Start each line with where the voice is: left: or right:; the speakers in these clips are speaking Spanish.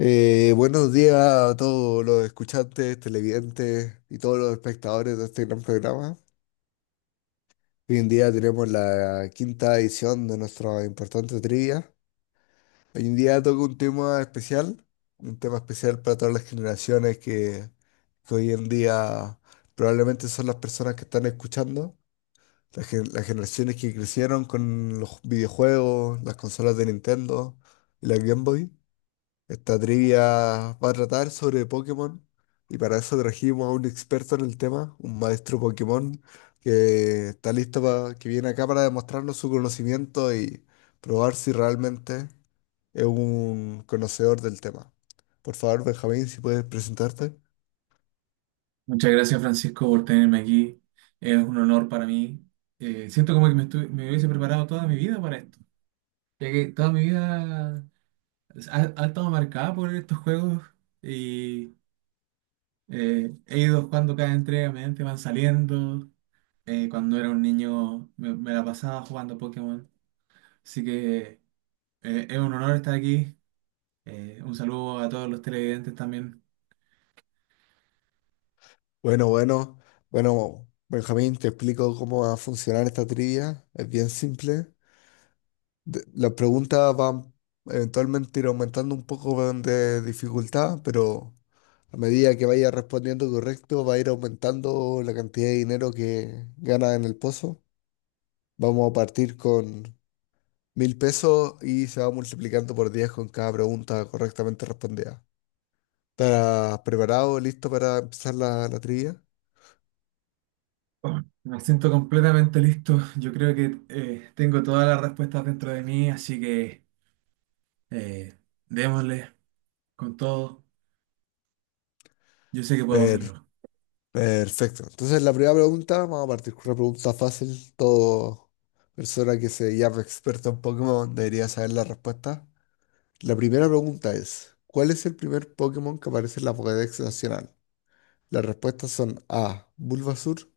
left: Buenos días a todos los escuchantes, televidentes y todos los espectadores de este gran programa. Hoy en día tenemos la quinta edición de nuestra importante trivia. Hoy en día toca un tema especial para todas las generaciones que hoy en día probablemente son las personas que están escuchando, las generaciones que crecieron con los videojuegos, las consolas de Nintendo y la Game Boy. Esta trivia va a tratar sobre Pokémon y para eso trajimos a un experto en el tema, un maestro Pokémon que está listo para que viene acá para demostrarnos su conocimiento y probar si realmente es un conocedor del tema. Por favor, Benjamín, si puedes presentarte.
right: Muchas gracias, Francisco, por tenerme aquí. Es un honor para mí. Siento como que me hubiese preparado toda mi vida para esto, ya que toda mi vida ha estado marcada por estos juegos y he ido jugando cada entrega, mediante van saliendo. Cuando era un niño me la pasaba jugando Pokémon. Así que es un honor estar aquí. Un saludo a todos los televidentes también.
left: Bueno, bueno, bueno, Benjamín, te explico cómo va a funcionar esta trivia. Es bien simple. Las preguntas van eventualmente ir aumentando un poco de dificultad, pero a medida que vaya respondiendo correcto, va a ir aumentando la cantidad de dinero que gana en el pozo. Vamos a partir con 1.000 pesos y se va multiplicando por 10 con cada pregunta correctamente respondida. ¿Estás preparado, listo para empezar la trivia?
right: Oh, me siento completamente listo. Yo creo que tengo todas las respuestas dentro de mí, así que eh, démosle con todo. Yo sé que puedo
left: Per-
right: hacerlo.
left: Perfecto. Entonces, la primera pregunta, vamos a partir con una pregunta fácil. Todo persona que se llama experta en Pokémon debería saber la respuesta. La primera pregunta es, ¿cuál es el primer Pokémon que aparece en la Pokédex Nacional? Las respuestas son A. Bulbasur,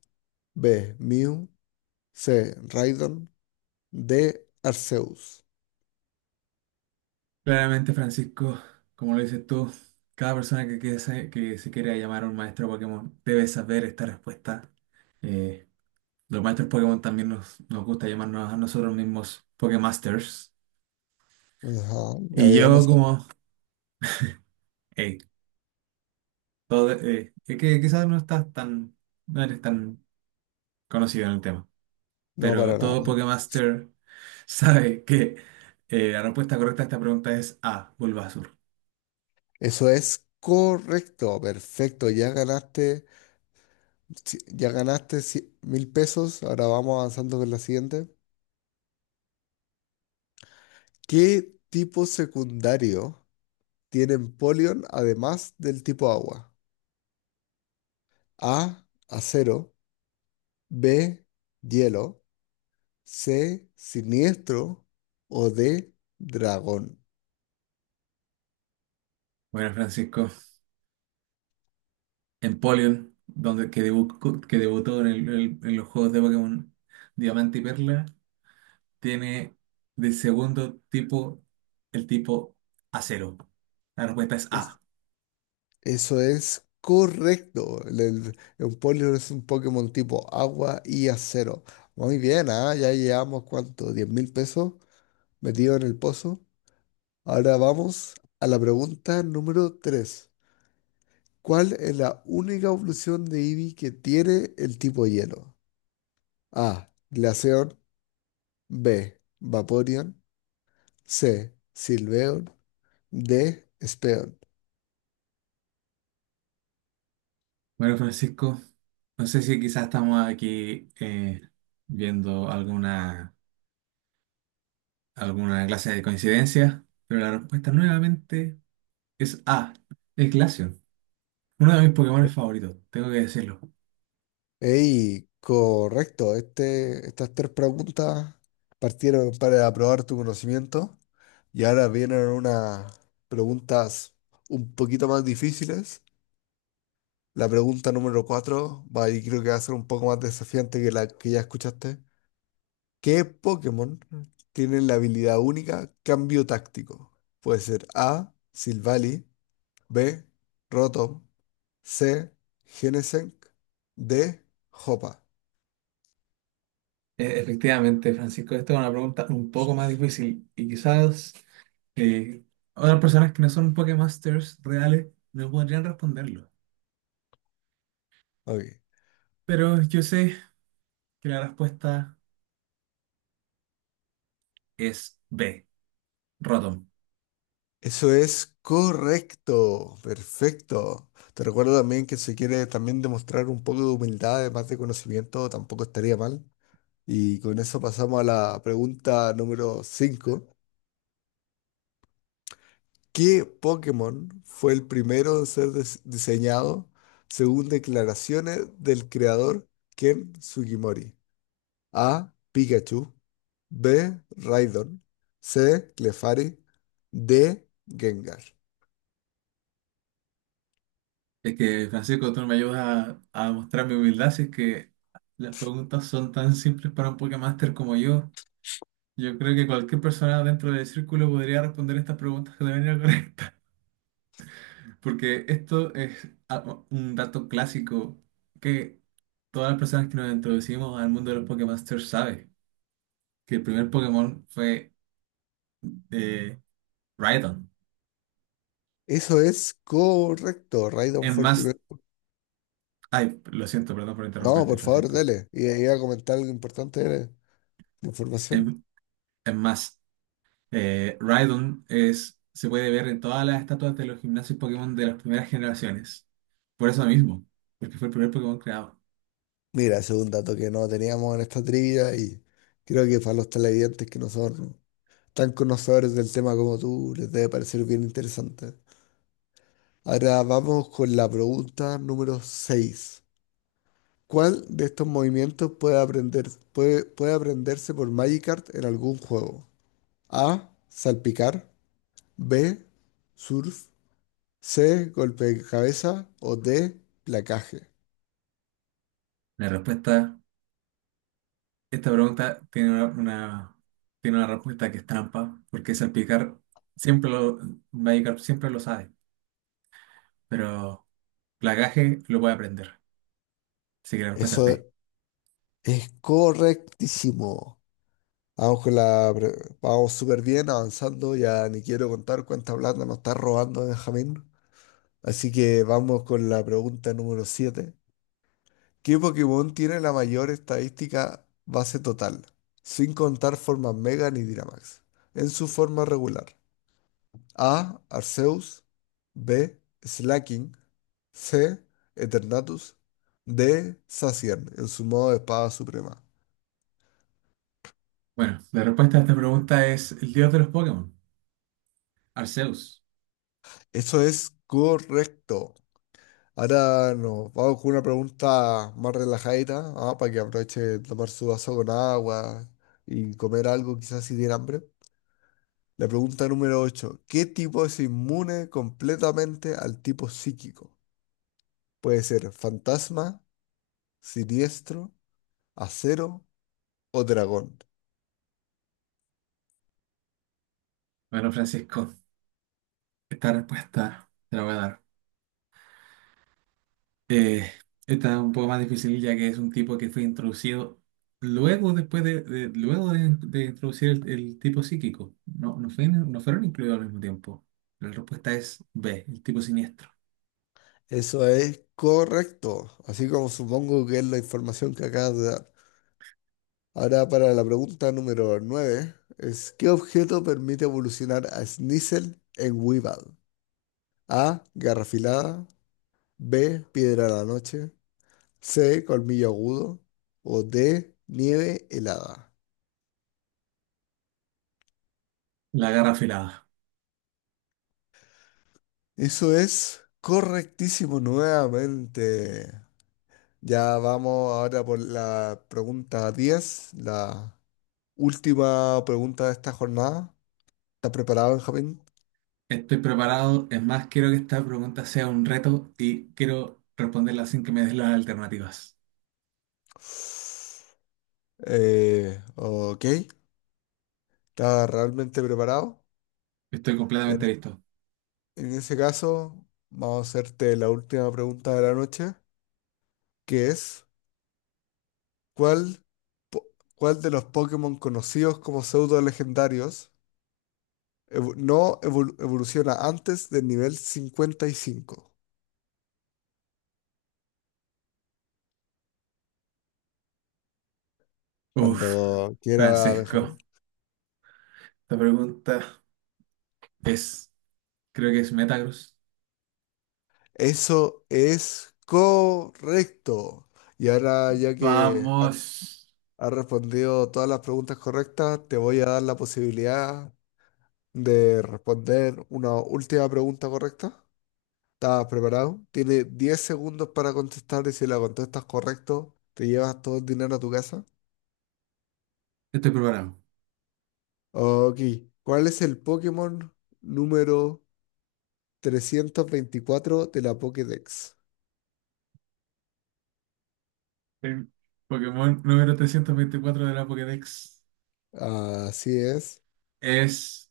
left: B. Mew, C. Raidon, D. Arceus.
right: Claramente, Francisco, como lo dices tú, cada persona que se quiera llamar a un maestro Pokémon debe saber esta respuesta. Eh, los maestros Pokémon también nos gusta llamarnos a nosotros mismos Pokémasters.
left: Ajá, ya
right: Y
left: veo, no
right: yo
left: sabía.
right: como, hey, todo, que quizás no estás tan, no eres tan conocido en el tema.
left: No,
right: Pero
left: para nada.
right: todo Pokémaster sabe que la respuesta correcta a esta pregunta es A, Bulbasaur.
left: Eso es correcto, perfecto. Ya ganaste 1.000 pesos. Ahora vamos avanzando con la siguiente. ¿Qué tipo secundario tienen Polion además del tipo agua? A, acero, B, hielo, C, siniestro o D, dragón.
right: Bueno, Francisco, Empoleon, donde, que, debu- que debutó en, en los juegos de Pokémon Diamante y Perla, tiene de segundo tipo el tipo acero. La respuesta es
left: Es-
right: A.
left: Eso es correcto. Un Poliwrath es un Pokémon tipo agua y acero. Muy bien, ¿ah? Ya llevamos cuánto, 10.000 pesos metido en el pozo. Ahora vamos a la pregunta número tres. ¿Cuál es la única evolución de Eevee que tiene el tipo hielo? A, Glaceon, B, Vaporeon, C, Silveon, D, Speon.
right: Bueno, Francisco, no sé si quizás estamos aquí viendo alguna clase de coincidencia, pero la respuesta nuevamente es A, el Glaceon, uno de mis Pokémon favoritos, tengo que decirlo.
left: Ey, correcto. Este, estas tres preguntas partieron para aprobar tu conocimiento y ahora vienen unas preguntas un poquito más difíciles. La pregunta número cuatro va y creo que va a ser un poco más desafiante que la que ya escuchaste. ¿Qué Pokémon tiene la habilidad única Cambio Táctico? Puede ser A, Silvally, B, Rotom, C, Genesect, D, Hoppa.
right: Efectivamente, Francisco, esta es una pregunta un poco más difícil y quizás eh, otras personas que no son Pokémasters reales no podrían responderlo.
left: Ok.
right: Pero yo sé que la respuesta es B, Rotom.
left: Eso es correcto, perfecto. Te recuerdo también que si quieres también demostrar un poco de humildad, además de conocimiento, tampoco estaría mal. Y con eso pasamos a la pregunta número cinco. ¿Qué Pokémon fue el primero en ser diseñado según declaraciones del creador Ken Sugimori? A. Pikachu. B. Raidon. C. Clefairy. D. Gengar.
right: Es que, Francisco, tú me ayudas a mostrar mi humildad si es que las preguntas son tan simples para un Pokémaster como yo. Yo creo que cualquier persona dentro del círculo podría responder estas preguntas que te venía. Porque un dato clásico que todas las personas que nos introducimos al mundo de los Pokémasters saben, que el primer Pokémon fue eh, Rhydon.
left: Eso es correcto. Raidon
right: Es
left: fue el
right: más,
left: primero.
right: ay, lo siento, perdón por
left: No,
right: interrumpirte,
left: por favor,
right: Francisco.
left: dele. Y iba a comentar algo importante de la
right: Es,
left: información.
right: es más, Rhydon es, se puede ver en todas las estatuas de los gimnasios Pokémon de las primeras generaciones. Por eso mismo, porque fue el primer Pokémon creado.
left: Mira, ese es un dato que no teníamos en esta trivia y creo que para los televidentes que no son tan conocedores del tema como tú, les debe parecer bien interesante. Ahora vamos con la pregunta número 6. ¿Cuál de estos movimientos puede puede aprenderse por Magikarp en algún juego? A. Salpicar. B. Surf. C, golpe de cabeza o D, placaje.
right: La respuesta Esta pregunta tiene tiene una respuesta que es trampa, porque salpicar siempre lo, Magikarp siempre lo sabe, pero Plagaje lo puede aprender. Así que la respuesta es D.
left: Eso es correctísimo. Vamos con la... pre- Vamos súper bien avanzando. Ya ni quiero contar cuánta plata nos está robando Benjamín. Así que vamos con la pregunta número 7. ¿Qué Pokémon tiene la mayor estadística base total? Sin contar formas Mega ni Dynamax. En su forma regular. A. Arceus. B. Slaking. C. Eternatus. D. Zacian, en su modo de espada suprema.
right: Bueno, la respuesta a esta pregunta es el dios de los Pokémon, Arceus.
left: Eso es correcto. Ahora nos vamos con una pregunta más relajadita, ah, para que aproveche de tomar su vaso con agua y comer algo, quizás si tiene hambre. La pregunta número 8. ¿Qué tipo es inmune completamente al tipo psíquico? Puede ser fantasma, siniestro, acero o dragón.
right: Bueno, Francisco, esta respuesta te la voy a dar. Eh, esta es un poco más difícil ya que es un tipo que fue introducido luego luego de introducir el tipo psíquico. No, no, no fueron incluidos al mismo tiempo. La respuesta es B, el tipo siniestro.
left: Eso es correcto, así como supongo que es la información que acabas de dar. Ahora para la pregunta número 9 es ¿qué objeto permite evolucionar a Sneasel en Weevil? A. garra afilada, B. Piedra de la noche, C. Colmillo agudo o D. Nieve helada.
right: La garra afilada.
left: Eso es correctísimo nuevamente. Ya vamos ahora por la pregunta 10, la última pregunta de esta jornada. ¿Está preparado, Benjamín?
right: Estoy preparado. Es más, quiero que esta pregunta sea un reto y quiero responderla sin que me des las alternativas.
left: Ok, ¿está realmente preparado?
right: Estoy completamente
left: En,
right: listo.
left: en ese caso, vamos a hacerte la última pregunta de la noche, que es, ¿cuál, po- ¿cuál de los Pokémon conocidos como pseudo legendarios no evoluciona antes del nivel 55?
right: Uf,
left: Cuando quiera,
right: Francisco,
left: Benjamín.
right: esta pregunta es, creo que es Metagross.
left: Eso es correcto. Y ahora, ya que
right: Vamos.
left: has respondido todas las preguntas correctas. Te voy a dar la posibilidad de responder una última pregunta correcta. ¿Estás preparado? Tienes 10 segundos para contestar y si la contestas correcto, te llevas todo el dinero a tu casa.
right: Estoy preparado.
left: Ok. ¿Cuál es el Pokémon número 324 de la Pokédex?
right: El Pokémon número 324 de la Pokédex
left: Así es.
right: es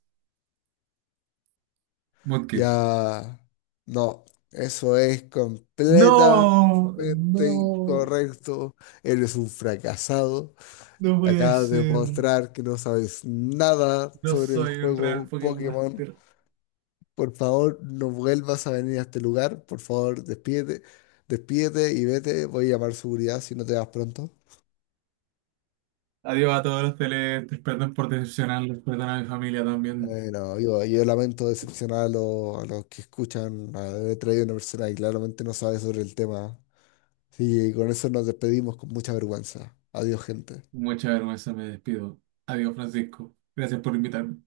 right: Mudkip.
left: Ya. No, eso es completamente
right: No, no,
left: incorrecto. Eres un fracasado.
right: no puede
left: Acabas de
right: ser.
left: mostrar que no sabes nada
right: No
left: sobre el
right: soy un real
left: juego
right: Pokémon
left: Pokémon.
right: Master.
left: Por favor, no vuelvas a venir a este lugar. Por favor, despídete, despídete y vete. Voy a llamar seguridad si no te vas pronto.
right: Adiós a todos los televidentes. Perdón por decepcionarlos. Perdón a mi familia también.
left: No, yo lamento decepcionar a los que escuchan. He traído una persona que claramente no sabe sobre el tema. Sí, y con eso nos despedimos con mucha vergüenza. Adiós, gente.
right: Mucha vergüenza, me despido. Adiós, Francisco. Gracias por invitarme.